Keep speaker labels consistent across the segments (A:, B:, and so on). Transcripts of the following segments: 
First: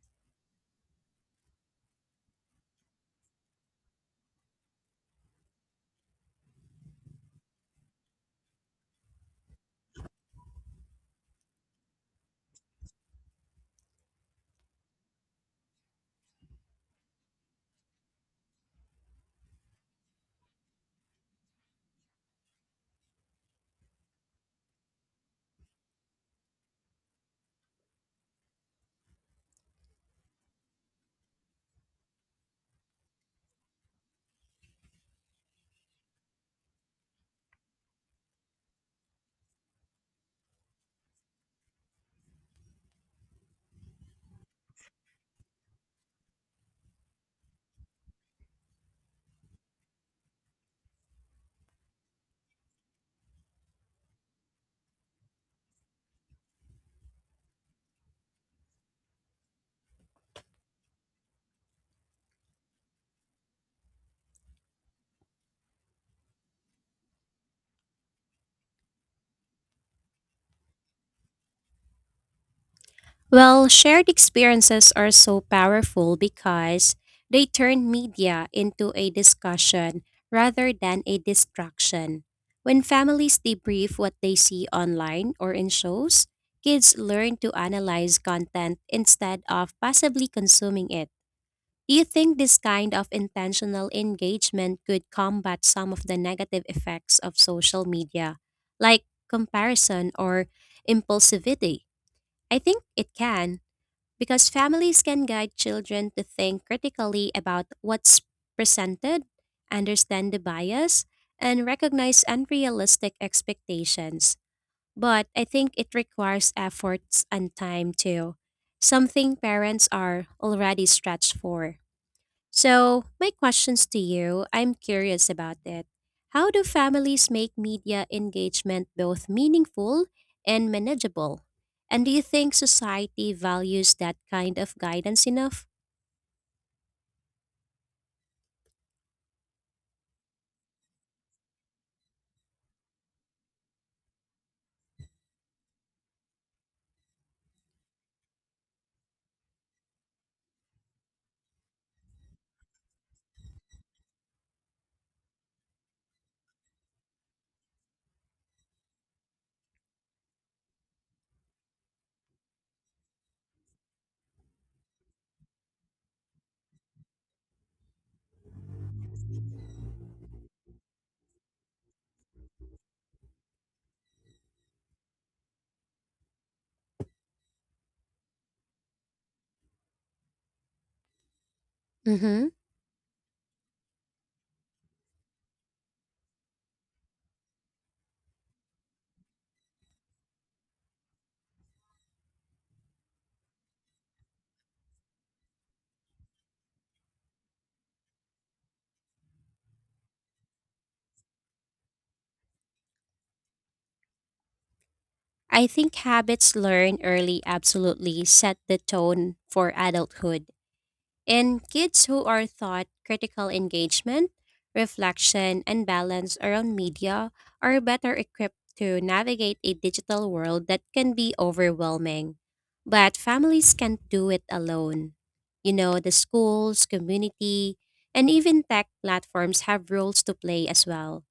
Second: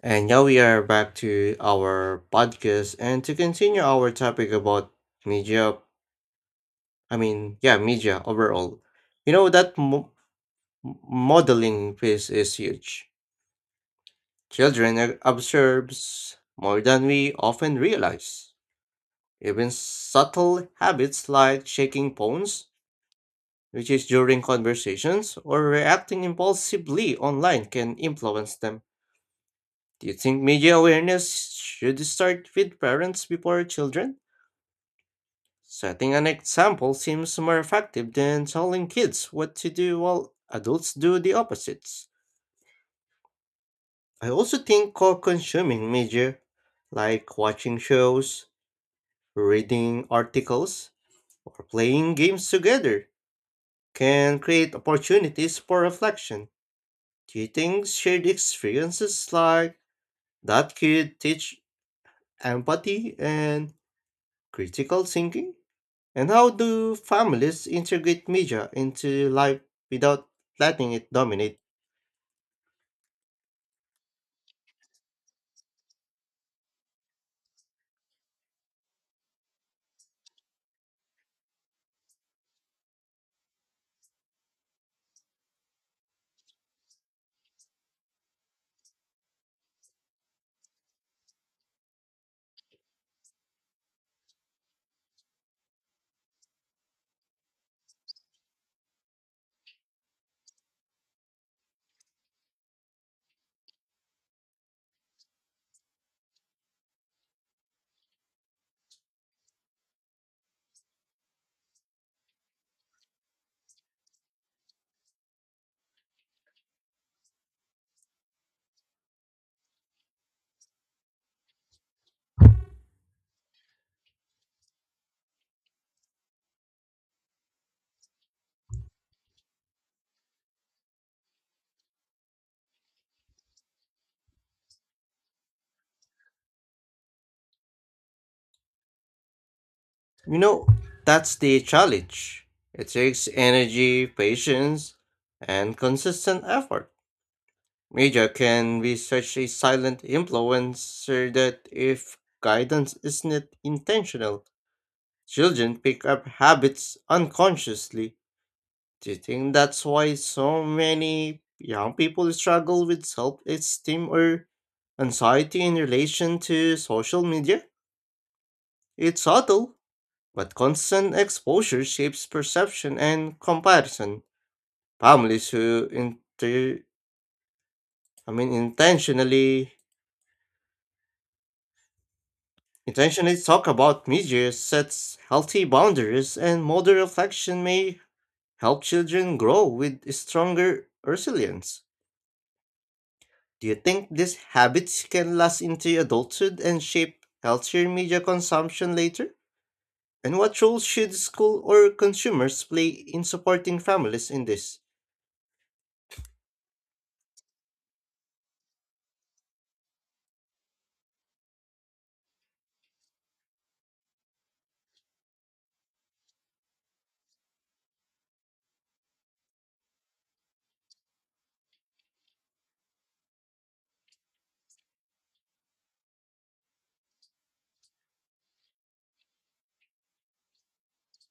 A: And now we are back to our podcast and to continue our topic about media. Media overall. You know that modeling piece is huge. Children observes more than we often realize. Even subtle habits like shaking phones, which is during conversations, or reacting impulsively online can influence them. Do you think media awareness should start with parents before children? Setting an example seems more effective than telling kids what to do while adults do the opposites. I also think co consuming media, like watching shows, reading articles, or playing games together, can create opportunities for reflection. Do you think shared experiences like that could teach empathy and critical thinking? And how do families integrate media into life without letting it dominate?
B: Well, shared experiences are so powerful because they turn media into a discussion rather than a distraction. When families debrief what they see online or in shows, kids learn to analyze content instead of passively consuming it. Do you think this kind of intentional engagement could combat some of the negative effects of social media, like comparison or impulsivity? I think it can because families can guide children to think critically about what's presented, understand the bias, and recognize unrealistic expectations. But I think it requires efforts and time too, something parents are already stretched for. So, my questions to you, I'm curious about it. How do families make media engagement both meaningful and manageable? And do you think society values that kind of guidance enough?
A: You know, that's the challenge. It takes energy, patience, and consistent effort. Media can be such a silent influencer that if guidance isn't intentional, children pick up habits unconsciously. Do you think that's why so many young people struggle with self esteem or anxiety in relation to social media? It's subtle, but constant exposure shapes perception and comparison. Families who intentionally
B: Hmm.
A: talk about media sets healthy boundaries and modern reflection may help children grow with stronger resilience. Do you think these habits can last into adulthood and shape healthier media consumption later? And what role should school or consumers play in supporting families in this?
B: I think habits learned early absolutely set the tone for adulthood. In kids who are taught critical engagement, reflection, and balance around media are better equipped to navigate a digital world that can be overwhelming. But families can't do it alone. You know, the schools, community, and even tech platforms have roles to play as well.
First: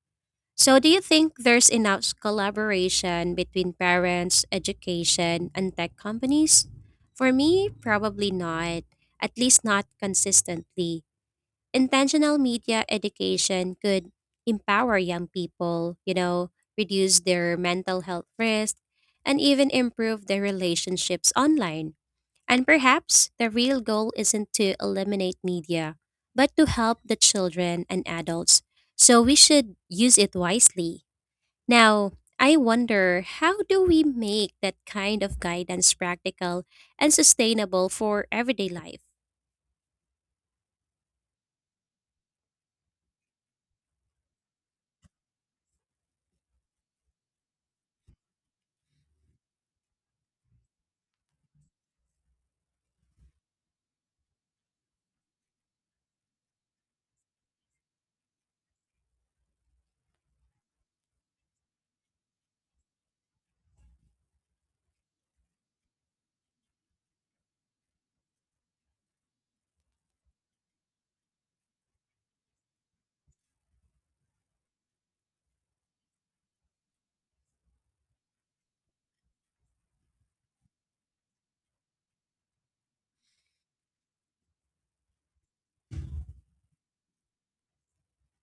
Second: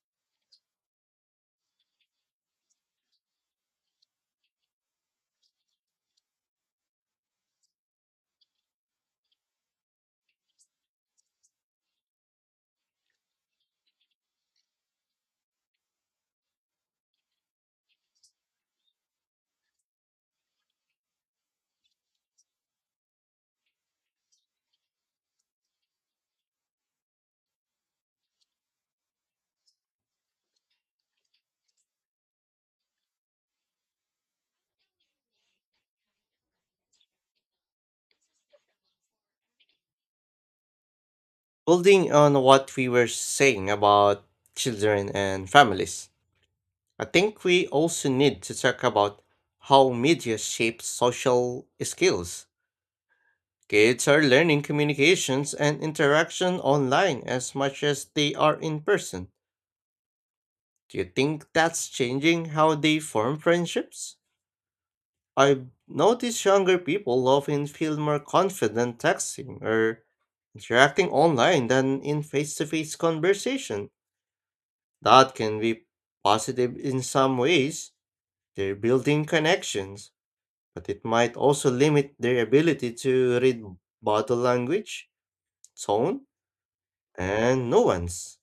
B: So, do you think there's enough collaboration between parents, education, and tech companies? For me, probably not, at least not consistently. Intentional media education could empower young people, you know, reduce their mental health risk, and even improve their relationships online. And perhaps the real goal isn't to eliminate media, but to help the children and adults. So, we should use it wisely. Now, I wonder how do we make that kind of guidance practical and sustainable for everyday life?
A: Building on what we were saying about children and families, I think we also need to talk about how media shapes social skills. Kids are learning communications and interaction online as much as they are in person. Do you think that's changing how they form friendships? I've noticed younger people often feel more confident texting or interacting online than in face to face conversation. That can be positive in some ways, they're building connections, but it might also limit their ability to read body language, tone, and nuance.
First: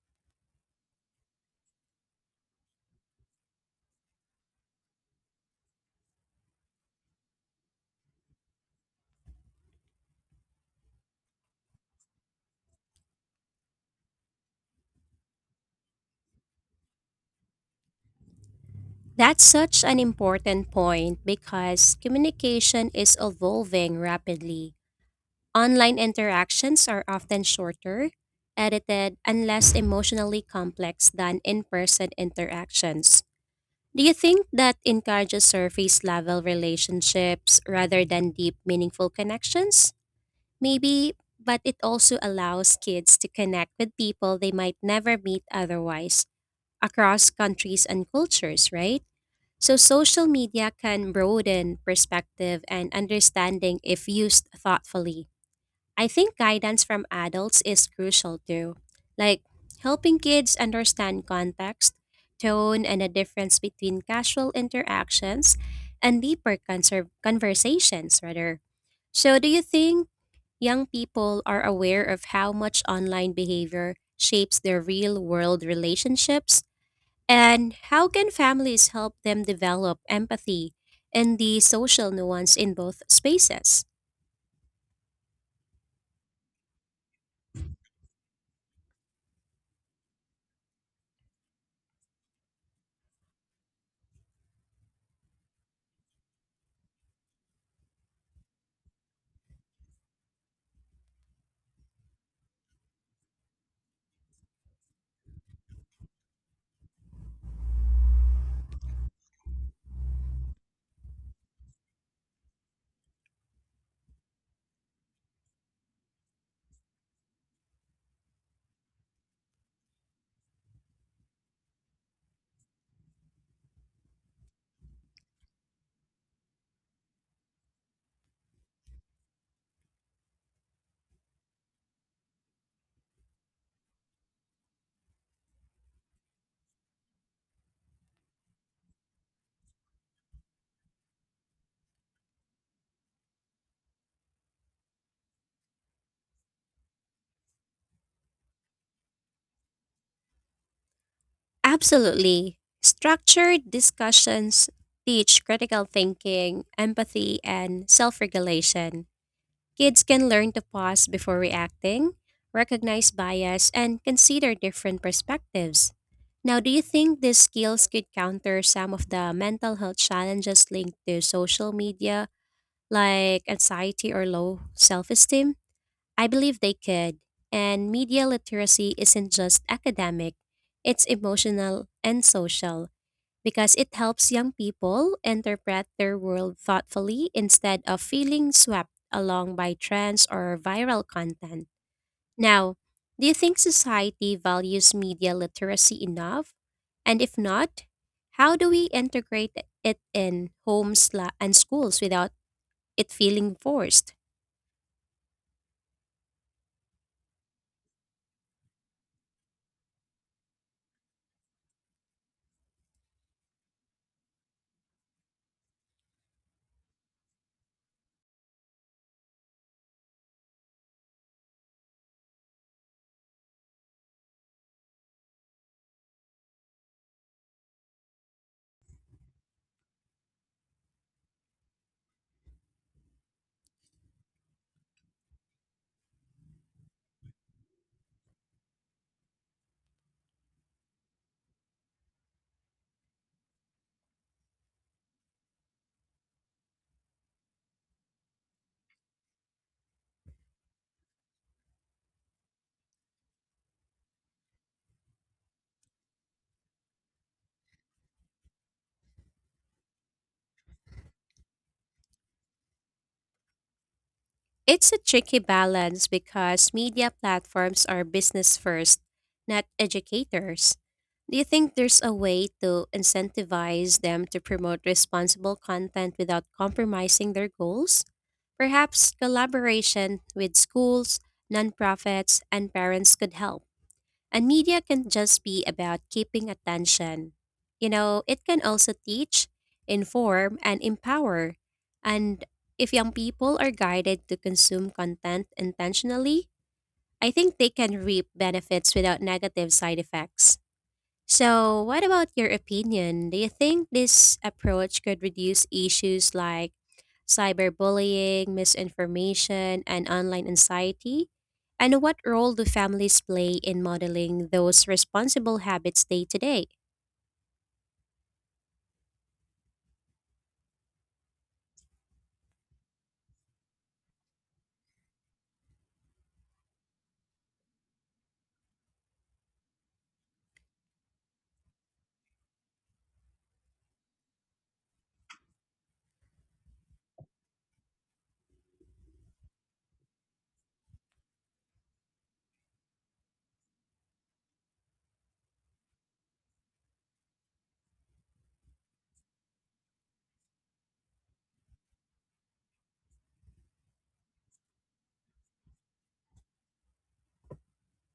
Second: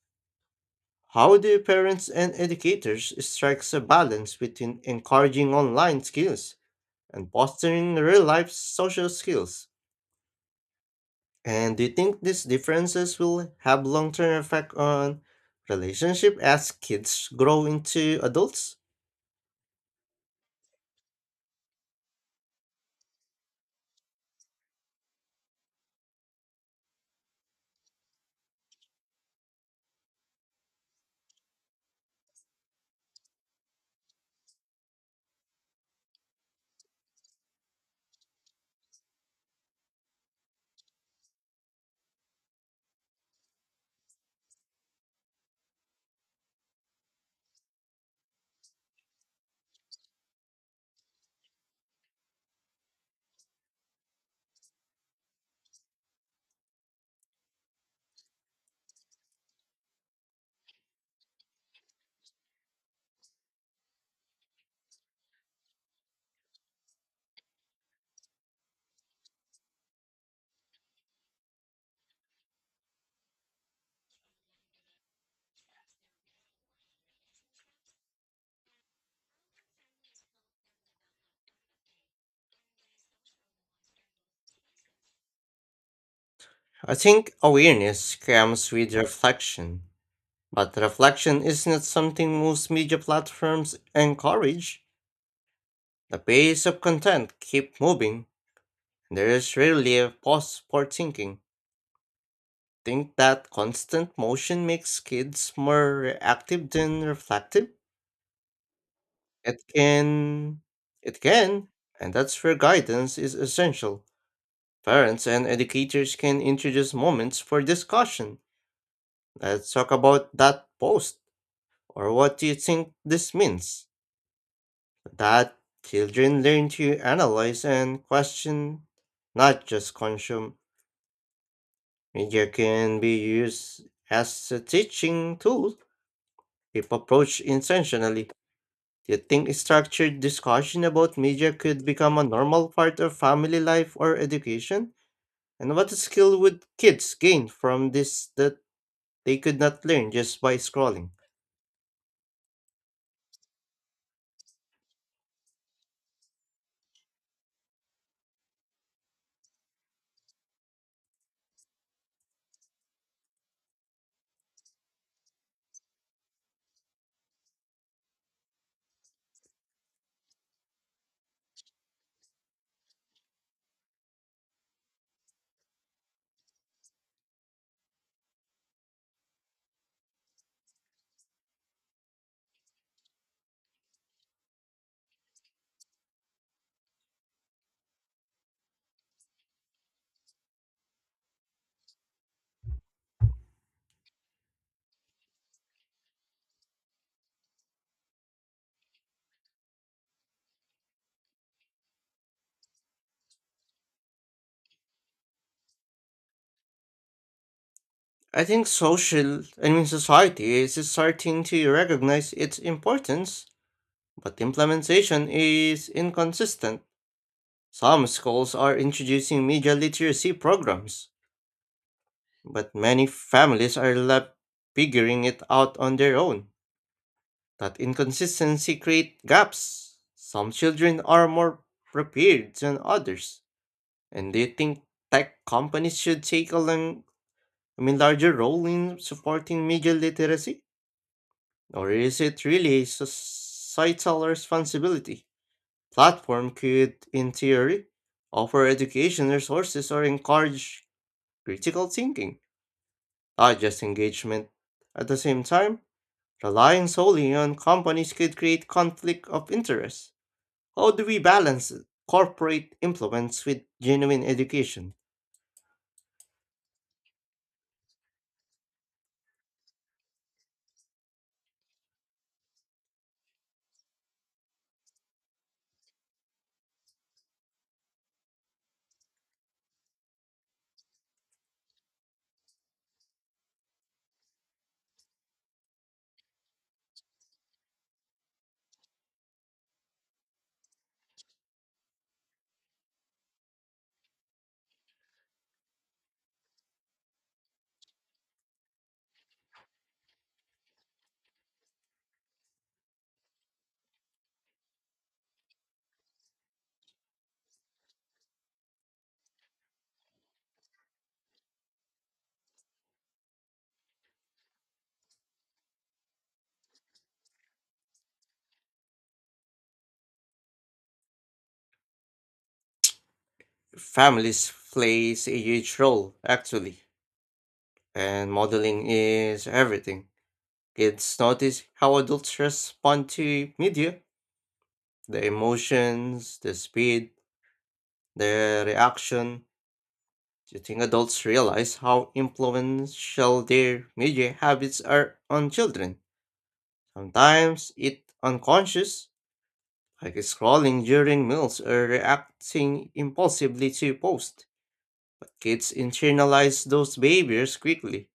A: How do parents and educators strike a balance between encouraging online skills and fostering real-life social skills? And do you think these differences will have long-term effect on relationship as kids grow into adults?
B: That's such an important point because communication is evolving rapidly. Online interactions are often shorter, edited, and less emotionally complex than in person interactions. Do you think that encourages surface level relationships rather than deep, meaningful connections? Maybe, but it also allows kids to connect with people they might never meet otherwise across countries and cultures, right? So, social media can broaden perspective and understanding if used thoughtfully. I think guidance from adults is crucial too, like helping kids understand context, tone, and the difference between casual interactions and deeper conversations, rather. So, do you think young people are aware of how much online behavior shapes their real world relationships, and how can families help them develop empathy and the social nuance in both spaces?
A: I think awareness comes with reflection, but reflection is not something most media platforms encourage. The pace of content keep moving, and there is rarely a pause for thinking. Think that constant motion makes kids more reactive than reflective? It can. It can. And that's where guidance is essential. Parents and educators can introduce moments for discussion. Let's talk about that post, or what do you think this means? That children learn to analyze and question, not just consume. Media can be used as a teaching tool if approached intentionally. Do you think a structured discussion about media could become a normal part of family life or education? And what skill would kids gain from this that they could not learn just by scrolling?
B: Absolutely. Structured discussions teach critical thinking, empathy, and self regulation. Kids can learn to pause before reacting, recognize bias, and consider different perspectives. Now, do you think these skills could counter some of the mental health challenges linked to social media, like anxiety or low self esteem? I believe they could. And media literacy isn't just academic, it's emotional and social because it helps young people interpret their world thoughtfully instead of feeling swept along by trends or viral content. Now, do you think society values media literacy enough? And if not, how do we integrate it in homes and schools without it feeling forced?
A: I think social, I mean Society is starting to recognize its importance, but implementation is inconsistent. Some schools are introducing media literacy programs, but many families are left figuring it out on their own. That inconsistency creates gaps. Some children are more prepared than others. And they think tech companies should take a long, I mean, larger role in supporting media literacy? Or is it really a societal responsibility? Platform could, in theory, offer education resources or encourage critical thinking, not just engagement. At the same time, relying solely on companies could create conflict of interest. How do we balance corporate influence with genuine
B: It's
A: education?
B: a tricky balance because media platforms are business first, not educators. Do you think there's a way to incentivize them to promote responsible content without compromising their goals? Perhaps collaboration with schools, nonprofits, and parents could help. And media can just be about keeping attention. You know, it can also teach, inform, and empower. And if young people are guided to consume content intentionally, I think they can reap benefits without negative side effects. So, what about your opinion? Do you think this approach could reduce issues like cyberbullying, misinformation, and online anxiety? And what role do families play in modeling those responsible habits day to day?
A: Families plays a huge role, actually, and modeling is everything. Kids notice how adults respond to media, the emotions, the speed, the reaction. Do you think adults realize how influential their media habits are on children? Sometimes it's unconscious, like scrolling during meals or reacting impulsively to posts. Kids internalize those behaviors quickly.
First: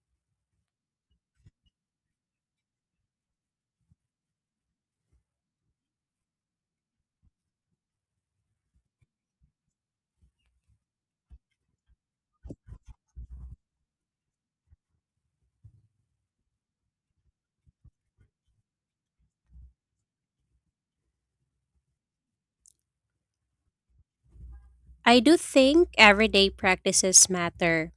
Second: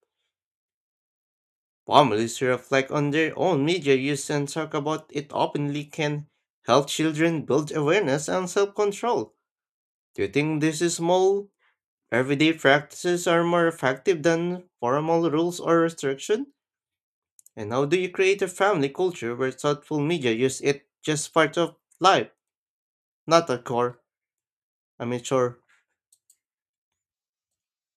A: Families who reflect on their own media use and talk about it openly can help children build awareness and self control. Do you think these small, everyday practices are more effective than formal rules or restriction? And how do you create a family culture where thoughtful media use it just part of life, not a core, I mean,
B: I do
A: chore?
B: think everyday practices matter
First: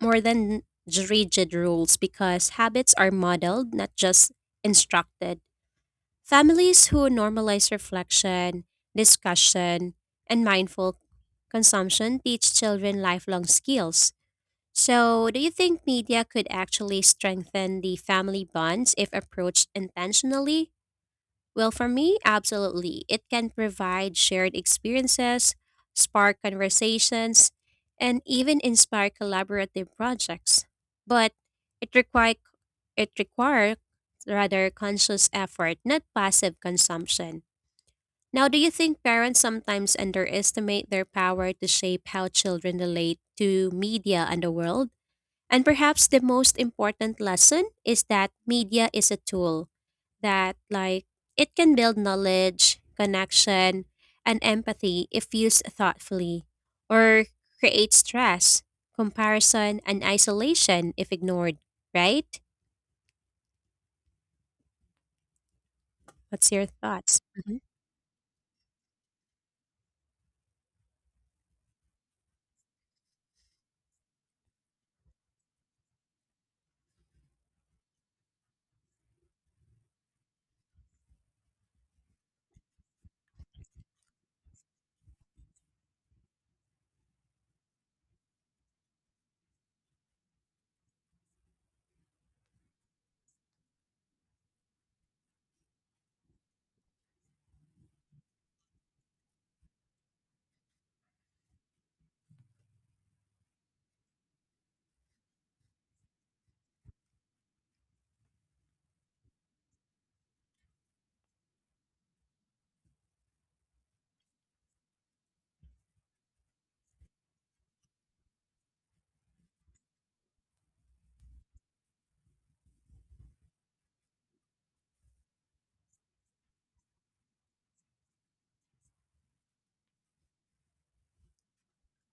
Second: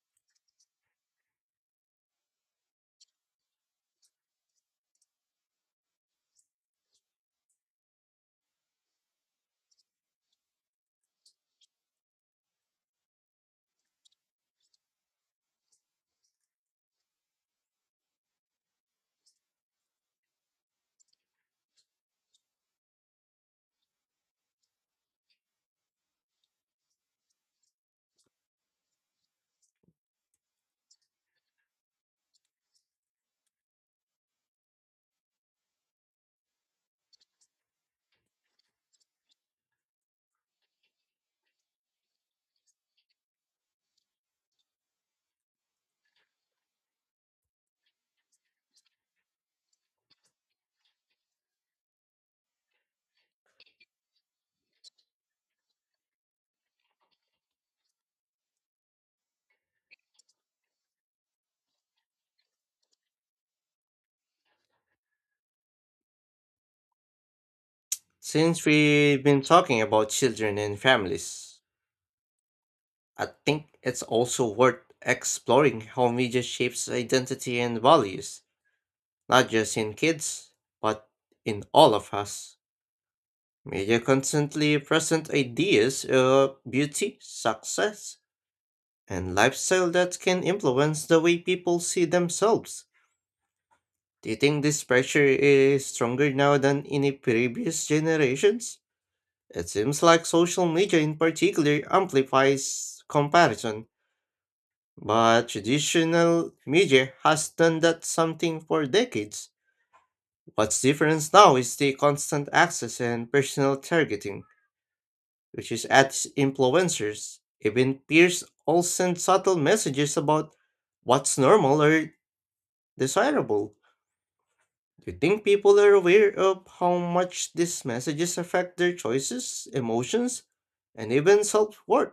B: more than rigid rules because habits are modeled, not just instructed. Families who normalize reflection, discussion, and mindful consumption teach children lifelong skills. So, do you think media could actually strengthen the family bonds if approached intentionally? Well, for me, absolutely. It can provide shared experiences, spark conversations, and even inspire collaborative projects. But it require it require rather conscious effort, not passive consumption. Now, do you think parents sometimes underestimate their power to shape how children relate to media and the world? And perhaps the most important lesson is that media is a tool that, like, it can build knowledge, connection, and empathy if used thoughtfully, or create stress, comparison, and isolation if ignored, right? What's your thoughts? Mhm.
A: Since we've been talking about children and families, I think it's also worth exploring how media shapes identity and values, not just in kids, but in all of us. Media constantly present ideas of beauty, success, and lifestyle that can influence the way people see themselves. Do you think this pressure is stronger now than in the previous generations? It seems like social media in particular amplifies comparison, but traditional media has done that something for decades. What's different now is the constant access and personal targeting, which is at influencers. Even peers all send subtle messages about what's normal or desirable. Do you think people are aware of how much these messages affect their choices, emotions, and even self worth?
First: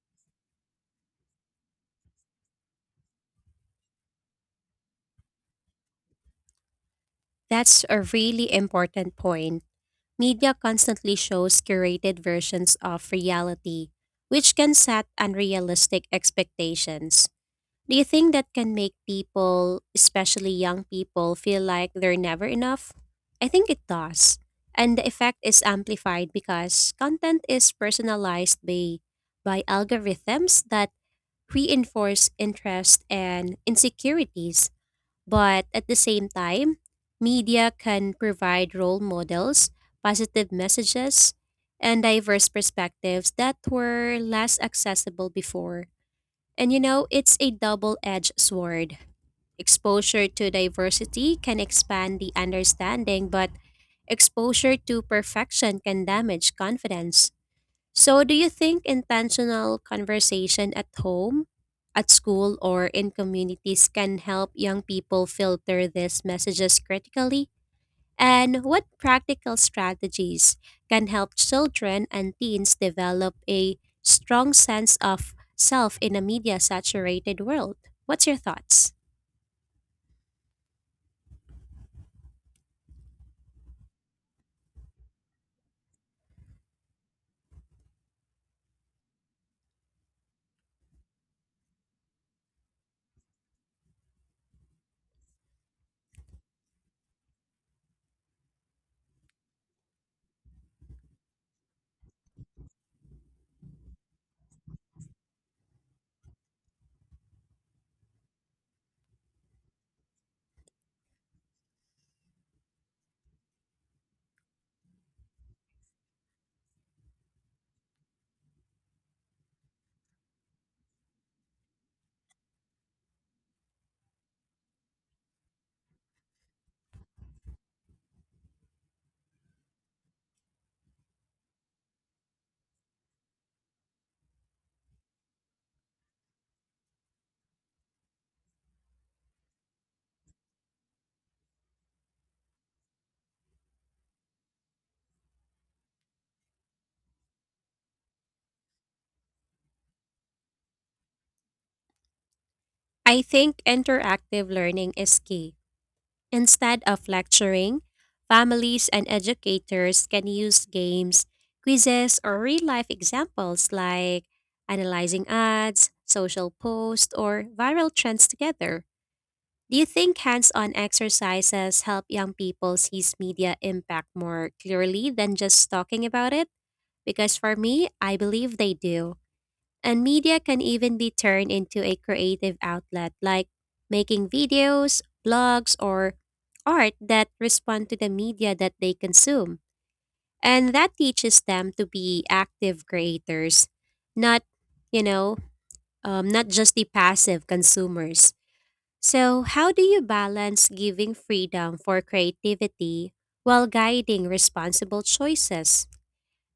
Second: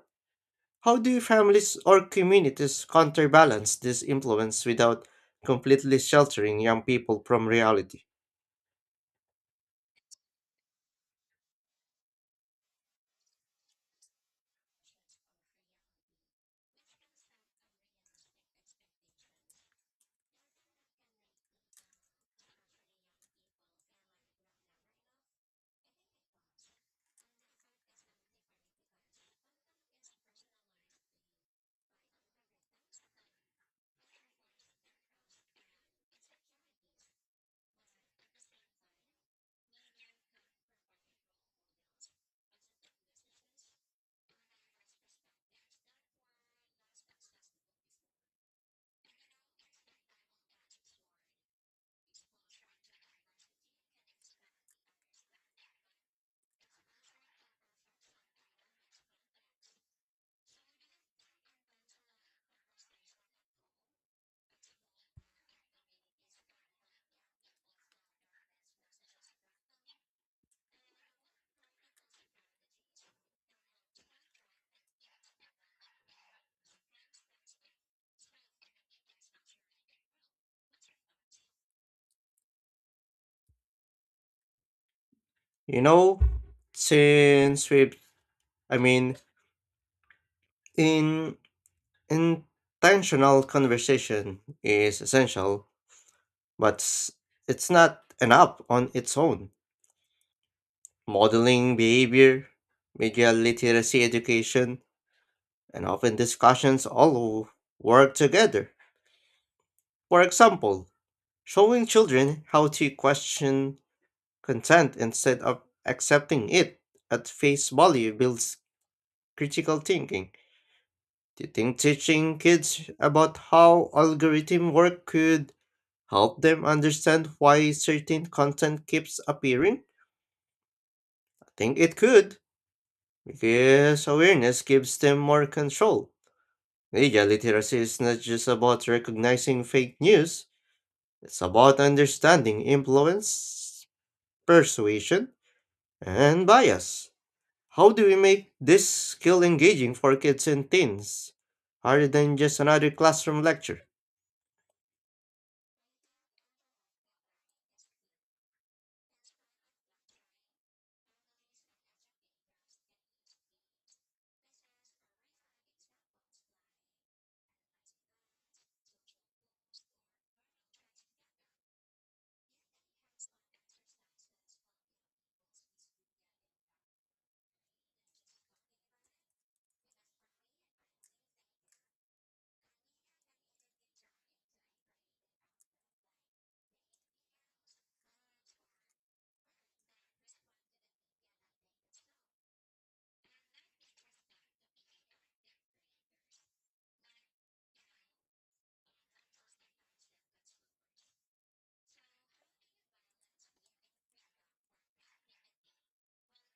A: How do families or communities counterbalance this influence without completely sheltering young people from
B: That's
A: reality?
B: a really important point. Media constantly shows curated versions of reality, which can set unrealistic expectations. Do you think that can make people, especially young people, feel like they're never enough? I think it does. And the effect is amplified because content is personalized by algorithms that reinforce interest and insecurities. But at the same time, media can provide role models, positive messages, and diverse perspectives that were less accessible before. And you know, it's a double edged sword. Exposure to diversity can expand the understanding, but exposure to perfection can damage confidence. So, do you think intentional conversation at home, at school, or in communities can help young people filter these messages critically? And what practical strategies can help children and teens develop a strong sense of self in a media saturated world? What's your thoughts?
A: You know, since we've, I mean, in Intentional conversation is essential, but it's not enough on its own. Modeling behavior, media literacy education, and often discussions all work together. For example, showing children how to question Consent instead of accepting it at face value builds critical thinking. Do you think teaching kids about how algorithm work could help them understand why certain content keeps appearing? I think it could, because awareness gives them more control. Media literacy is not just about recognizing fake news, it's about understanding influence, persuasion, and bias. How do we make this skill engaging for kids and teens rather than just another
B: I
A: classroom
B: think
A: lecture?
B: interactive learning is key. Instead of lecturing, families and educators can use games, quizzes, or real life examples like analyzing ads, social posts, or viral trends together. Do you think hands on exercises help young people see media impact more clearly than just talking about it? Because for me, I believe they do. And media can even be turned into a creative outlet, like making videos, blogs, or art that respond to the media that they consume. And that teaches them to be active creators, not, you know, not just the passive consumers. So, how do you balance giving freedom for creativity while guiding responsible choices?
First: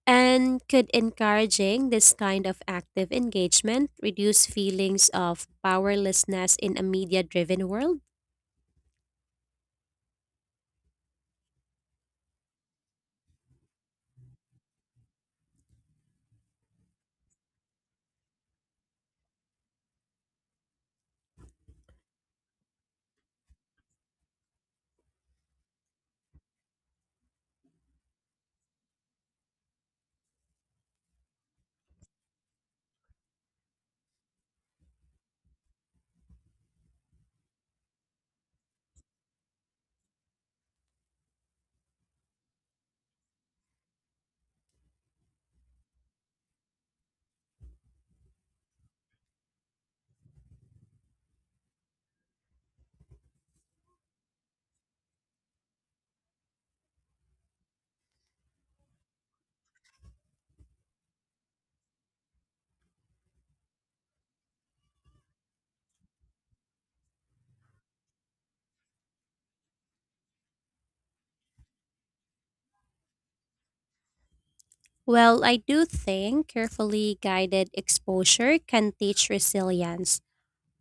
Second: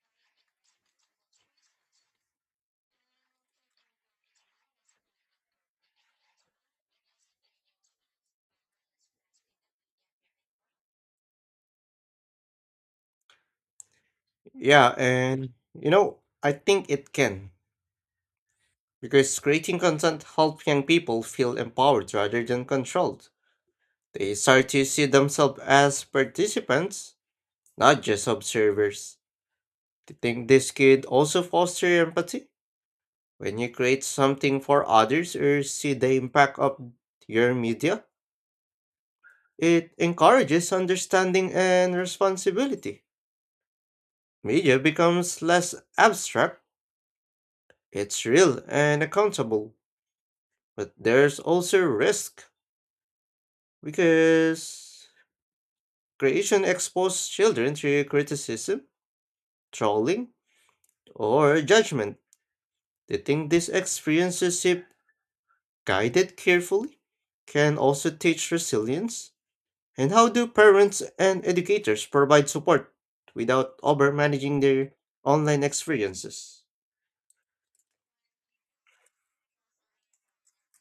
B: And could encouraging this kind of active engagement reduce feelings of powerlessness in a media driven world?
A: Yeah, and you know, I think it can because creating content helps young people feel empowered rather than controlled. They start to see themselves as participants, not just observers. Do you think this could also foster empathy when you create something for others or see the impact of your media? It encourages understanding and responsibility. Media becomes less abstract, it's real and accountable. But there's also risk because creation exposes children to criticism, trolling, or judgment. They think these experiences, if guided carefully, can also teach resilience. And how do parents and educators provide support without overmanaging their
B: Well, I
A: online
B: do think
A: experiences?
B: carefully guided exposure can teach resilience,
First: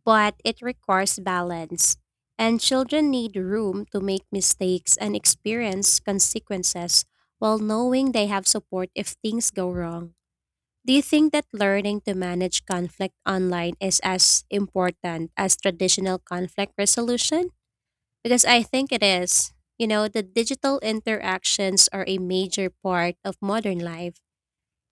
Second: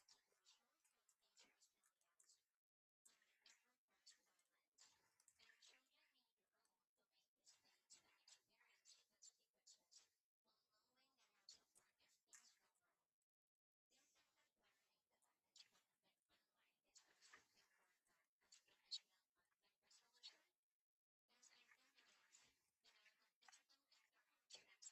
B: but it requires balance. And children need room to make mistakes and experience consequences while knowing they have support if things go wrong. Do you think that learning to manage conflict online is as important as traditional conflict resolution? Because I think it is. You know, the digital interactions are a major part of modern life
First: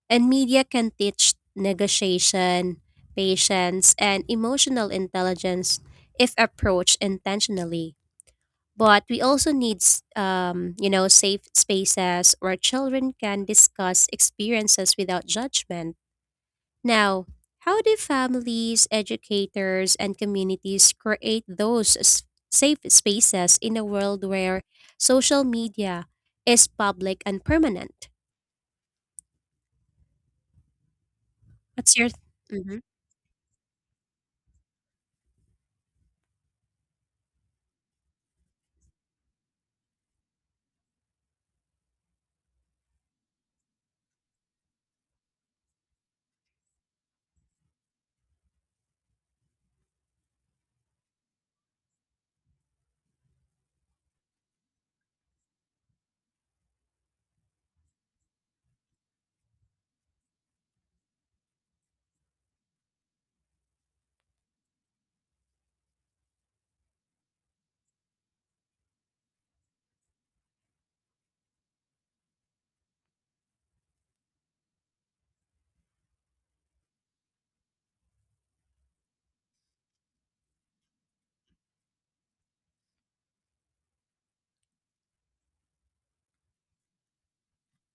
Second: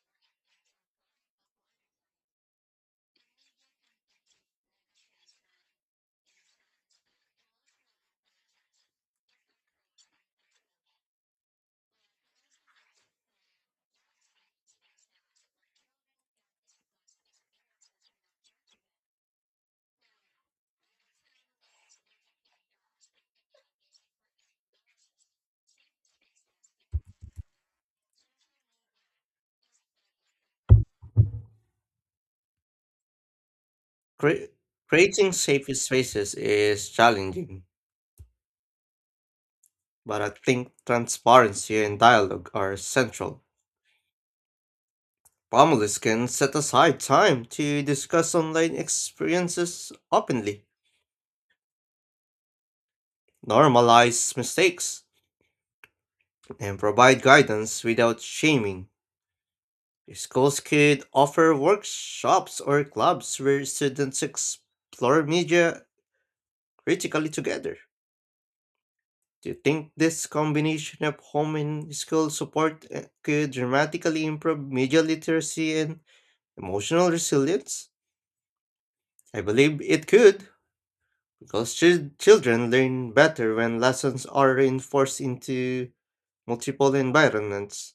B: and media can teach negotiation, patience, and emotional intelligence if approached intentionally. But we also need, you know, safe spaces where children can discuss experiences without judgment. Now, how do families, educators, and communities create those safe spaces in a world where social media is public and permanent? What's your? Mm-hmm.
A: Cre- Creating safe spaces is challenging, but I think transparency and dialogue are central. Families can set aside time to discuss online experiences openly, normalize mistakes, and provide guidance without shaming. Schools could offer workshops or clubs where students explore media critically together. Do you think this combination of home and school support could dramatically improve media literacy and emotional resilience? I believe it could, because children learn better when lessons are reinforced into multiple environments.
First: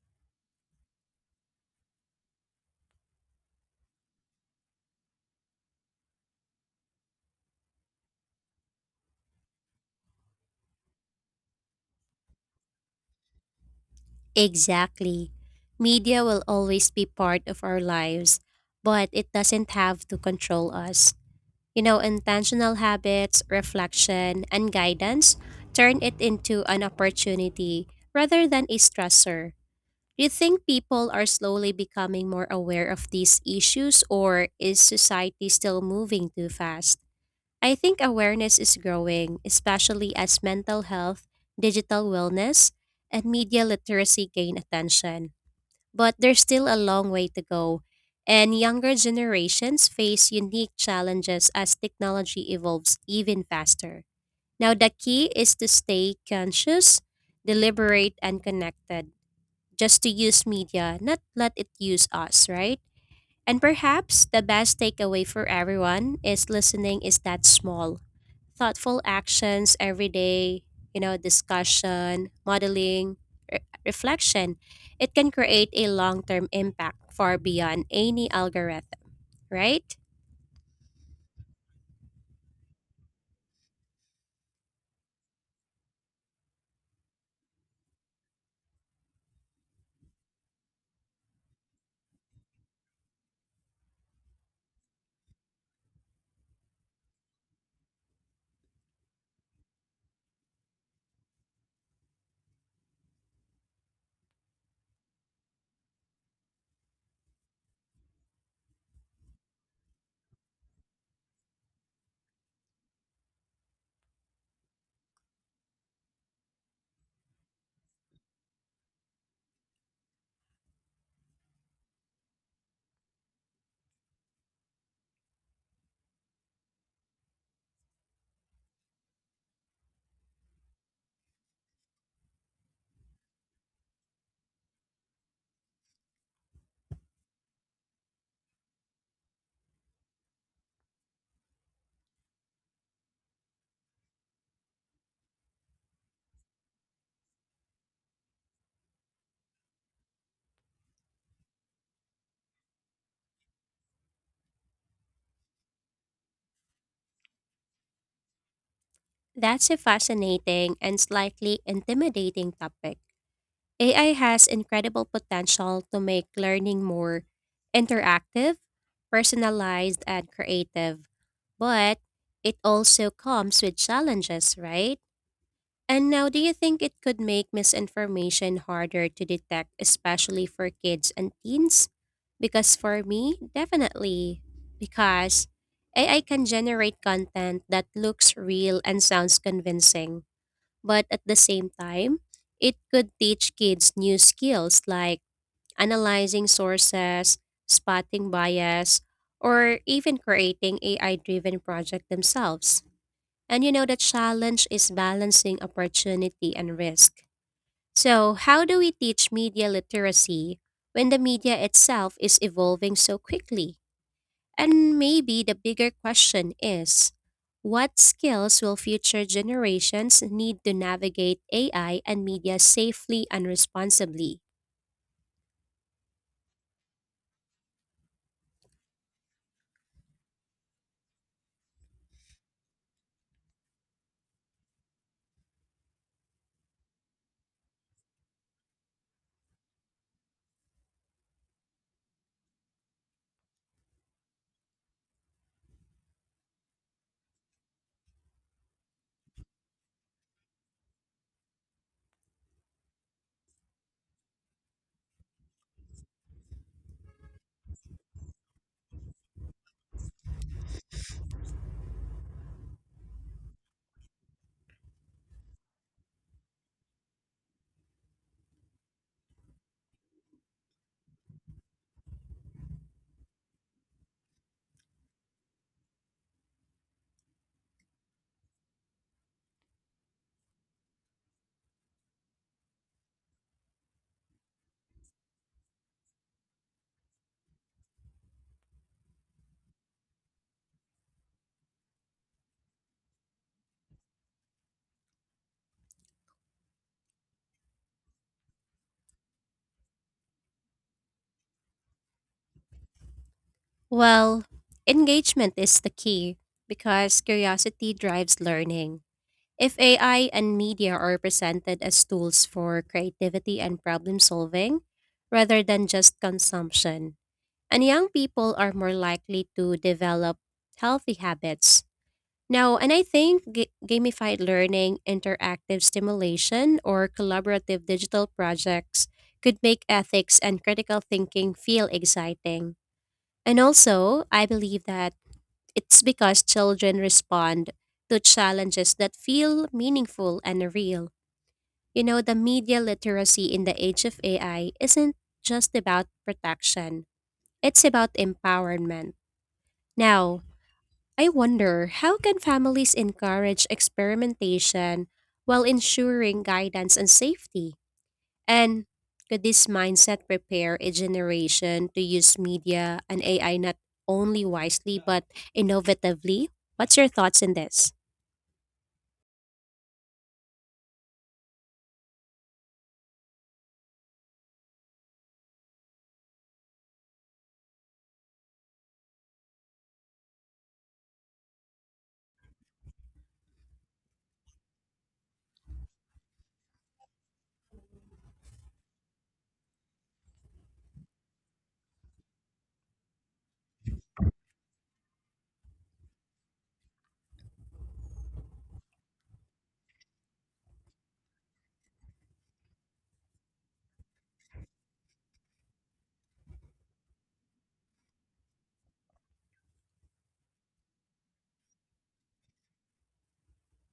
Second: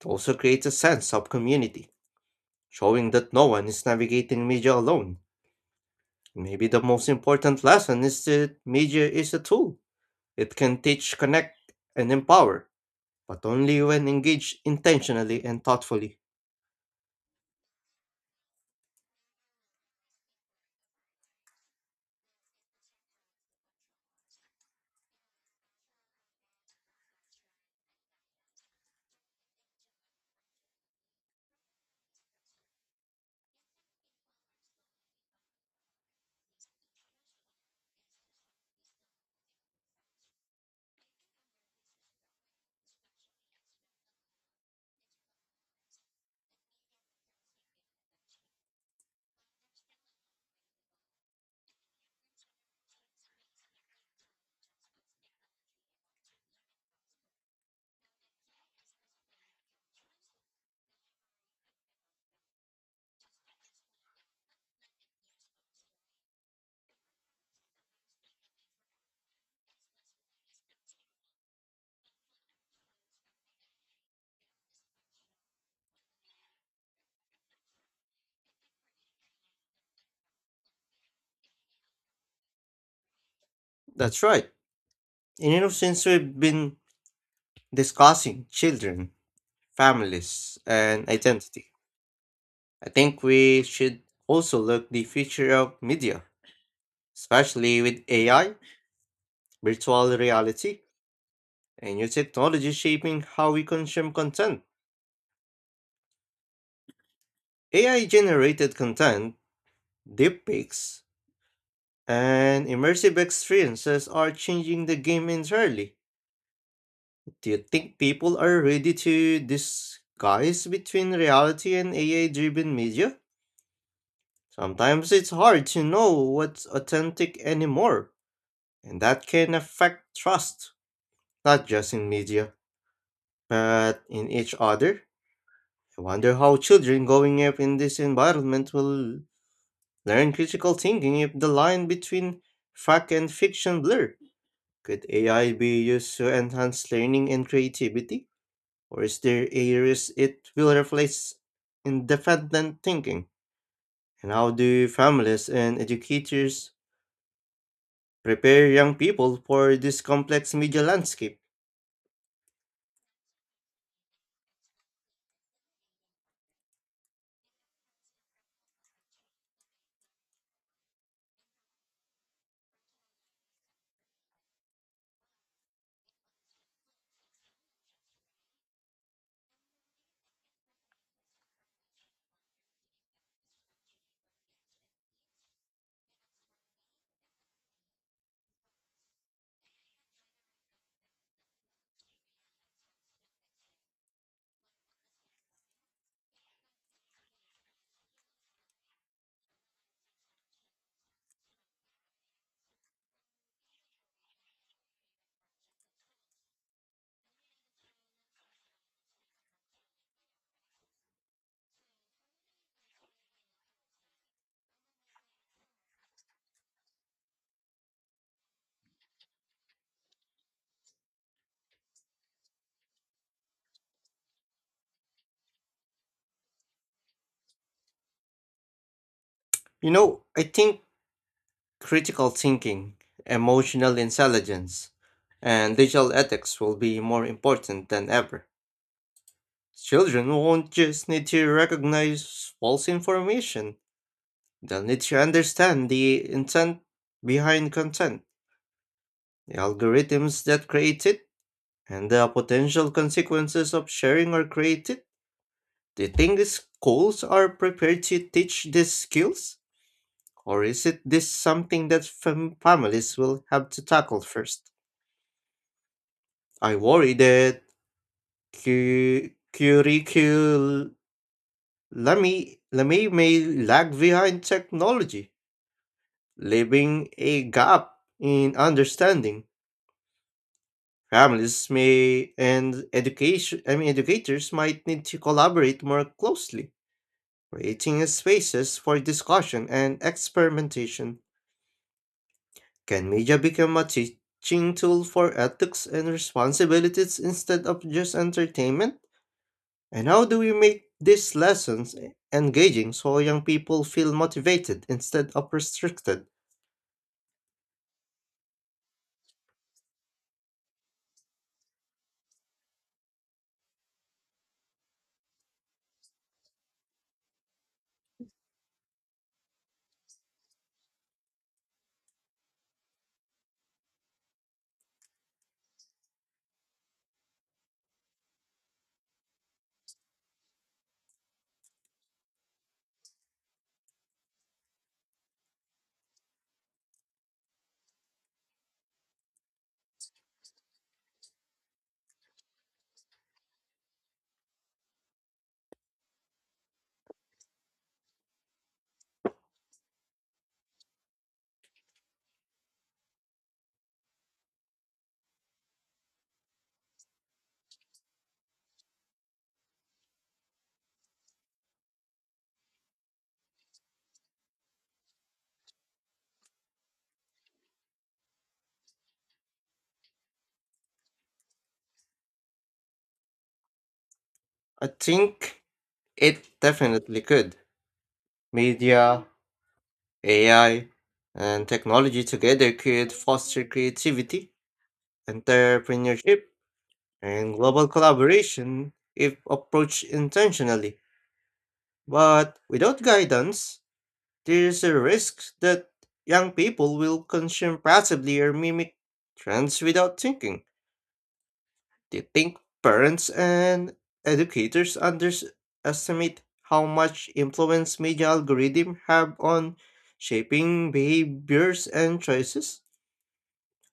A: It also creates a sense of community, showing that no one is navigating media alone. Maybe the most important lesson is that media is a tool. It can teach, connect, and empower but only when engaged
B: Exactly.
A: intentionally and thoughtfully.
B: Media will always be part of our lives, but it doesn't have to control us. You know, intentional habits, reflection, and guidance turn it into an opportunity rather than a stressor. Do you think people are slowly becoming more aware of these issues, or is society still moving too fast? I think awareness is growing, especially as mental health, digital wellness, and media literacy gain attention. But there's still a long way to go, and younger generations face unique challenges as technology evolves even faster. Now, the key is to stay conscious, deliberate, and connected, just to use media, not let it use us, right? And perhaps the best takeaway for everyone is listening is that small thoughtful actions every day, you know, discussion, modeling, re- reflection, it can create a long term impact far beyond any algorithm, right?
A: That's right. And you know, since we've been discussing children, families, and identity, I think we should also look the future of media, especially with AI, virtual reality, and new technology shaping how we consume content. AI generated content, deepfakes, and immersive experiences are changing the game entirely. Do you think people are ready to disguise between reality and AI driven media? Sometimes it's hard to know what's authentic anymore, and that can affect trust, not just in media, but in each other. I wonder how children growing up in this environment will learn critical thinking if the line between fact and fiction blur. Could AI be used to enhance learning and creativity? Or is there a risk it will replace independent thinking? And how do families and educators prepare young people
B: That's
A: for
B: a
A: this complex
B: fascinating
A: media
B: and
A: landscape?
B: slightly intimidating topic. AI has incredible potential to make learning more interactive, personalized, and creative, but it also comes with challenges, right? And now, do you think it could make misinformation harder to detect, especially for kids and teens? Because for me, definitely. Because AI can generate content that looks real and sounds convincing. But at the same time, it could teach kids new skills like analyzing sources, spotting bias, or even creating AI driven projects themselves. And you know, the challenge is balancing opportunity and risk. So, how do we teach media literacy when the media itself is evolving so quickly? And maybe the bigger question is what skills will future generations need to navigate AI and media safely and responsibly?
A: You know, I think critical thinking, emotional intelligence, and digital ethics will be more important than ever. Children won't just need to recognize false information, they'll need to understand the intent behind content, the algorithms that create it, and the potential consequences of sharing are created? Do you think these schools are prepared to teach these skills? Or is it this something that families will have to tackle first? I worry that curriculum may lag behind technology, leaving a gap in understanding. Families may and education I mean educators might need to collaborate more closely. Creating spaces for discussion and experimentation, can media become a teaching tool for ethics and responsibilities instead of just entertainment? And how do we make these lessons engaging so young people feel
B: Well,
A: motivated instead of
B: engagement is the
A: restricted?
B: key because curiosity drives learning. If AI and media are presented as tools for creativity and problem solving rather than just consumption, and young people are more likely to develop healthy habits. Now, and I think gamified learning, interactive stimulation, or collaborative digital projects could make ethics and critical thinking feel exciting. And also, I believe that it's because children respond to challenges that feel meaningful and real. You know, the media literacy in the age of AI isn't just about protection, it's about empowerment. Now, I wonder how can families encourage experimentation while ensuring guidance and safety? And could this mindset prepare a generation to use media and AI not only wisely but innovatively? What's your thoughts on this?
A: I think it definitely could. Media, AI, and technology together could foster creativity, entrepreneurship, and global collaboration if approached intentionally. But without guidance, there's a risk that young people will consume passively or mimic trends without thinking. Do you think parents and educators underestimate how much influence media algorithms have on shaping behaviors and choices?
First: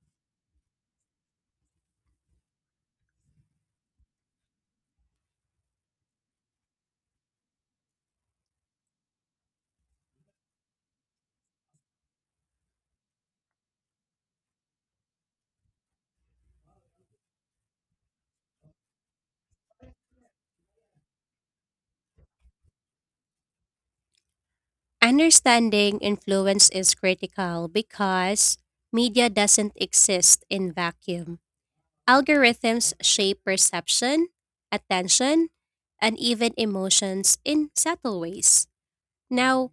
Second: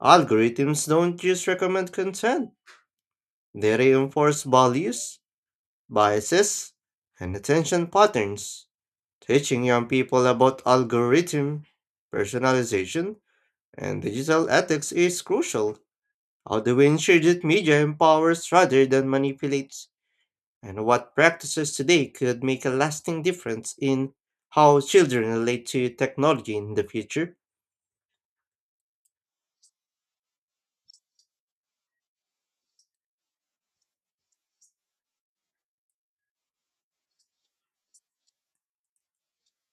A: Algorithms don't just recommend content, they reinforce values biases, and attention patterns, teaching young people about algorithm, personalization, and digital ethics is crucial. How do we ensure that media empowers rather than manipulates? And what practices today could make a lasting difference in how children relate to
B: Understanding
A: technology
B: influence
A: in the
B: is
A: future?
B: critical because media doesn't exist in vacuum. Algorithms shape perception, attention, and even emotions in subtle ways. Now,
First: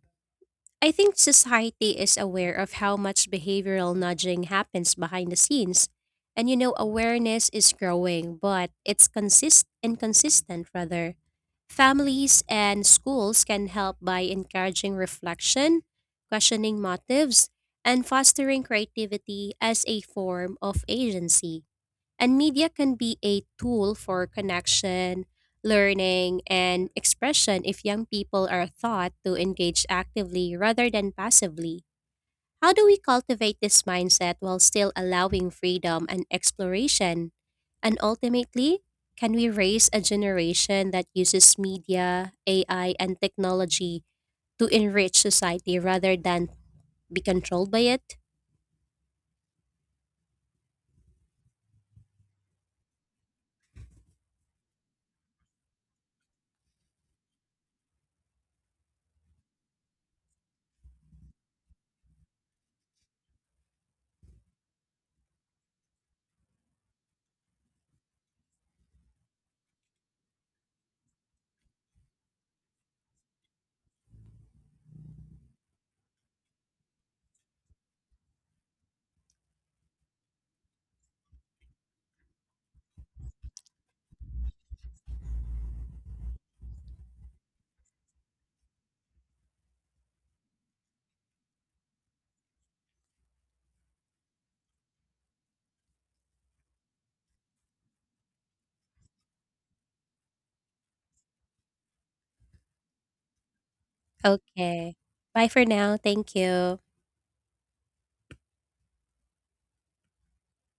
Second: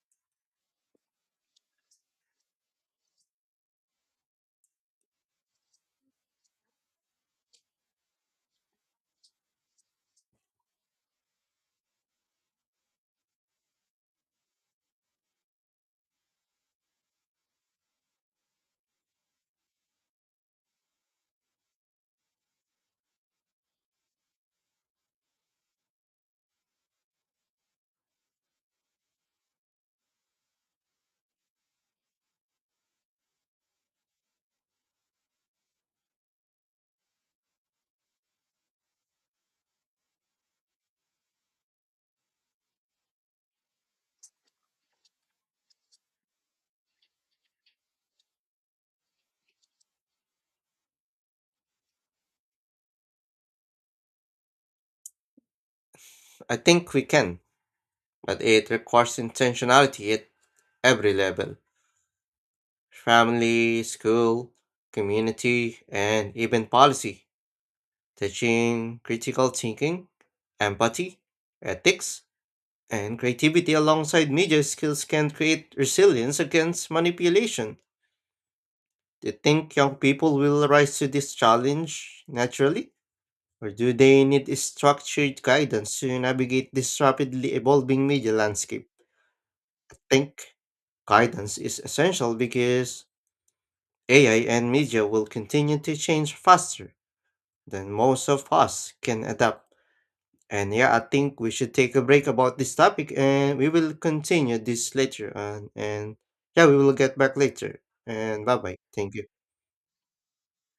B: I think society is aware of how much behavioral nudging happens behind the scenes. And you know, awareness is growing, but it's consist inconsistent rather. Families and schools can help by encouraging reflection, questioning motives, and fostering creativity as a form of agency. And media can be a tool for connection, learning, and expression if young people are taught to engage actively rather than passively. How do we cultivate this mindset while still allowing freedom and exploration? And ultimately, can we raise a generation that uses media, AI, and technology to enrich society rather than be controlled by it?
A: I think we can, but it requires intentionality at every level family, school, community, and even policy. Teaching critical thinking, empathy, ethics, and creativity alongside media skills can create resilience against manipulation. Do you think young people will rise to this challenge naturally? Or do they need structured guidance to navigate this rapidly evolving media landscape? I think guidance is essential because AI and media will continue to change faster than most of us can adapt. And yeah, I think we should take a break about this topic and we will continue this
B: Okay.
A: later
B: Bye for
A: on.
B: now.
A: And
B: Thank
A: yeah, we
B: you.
A: will get back later. And bye bye. Thank you.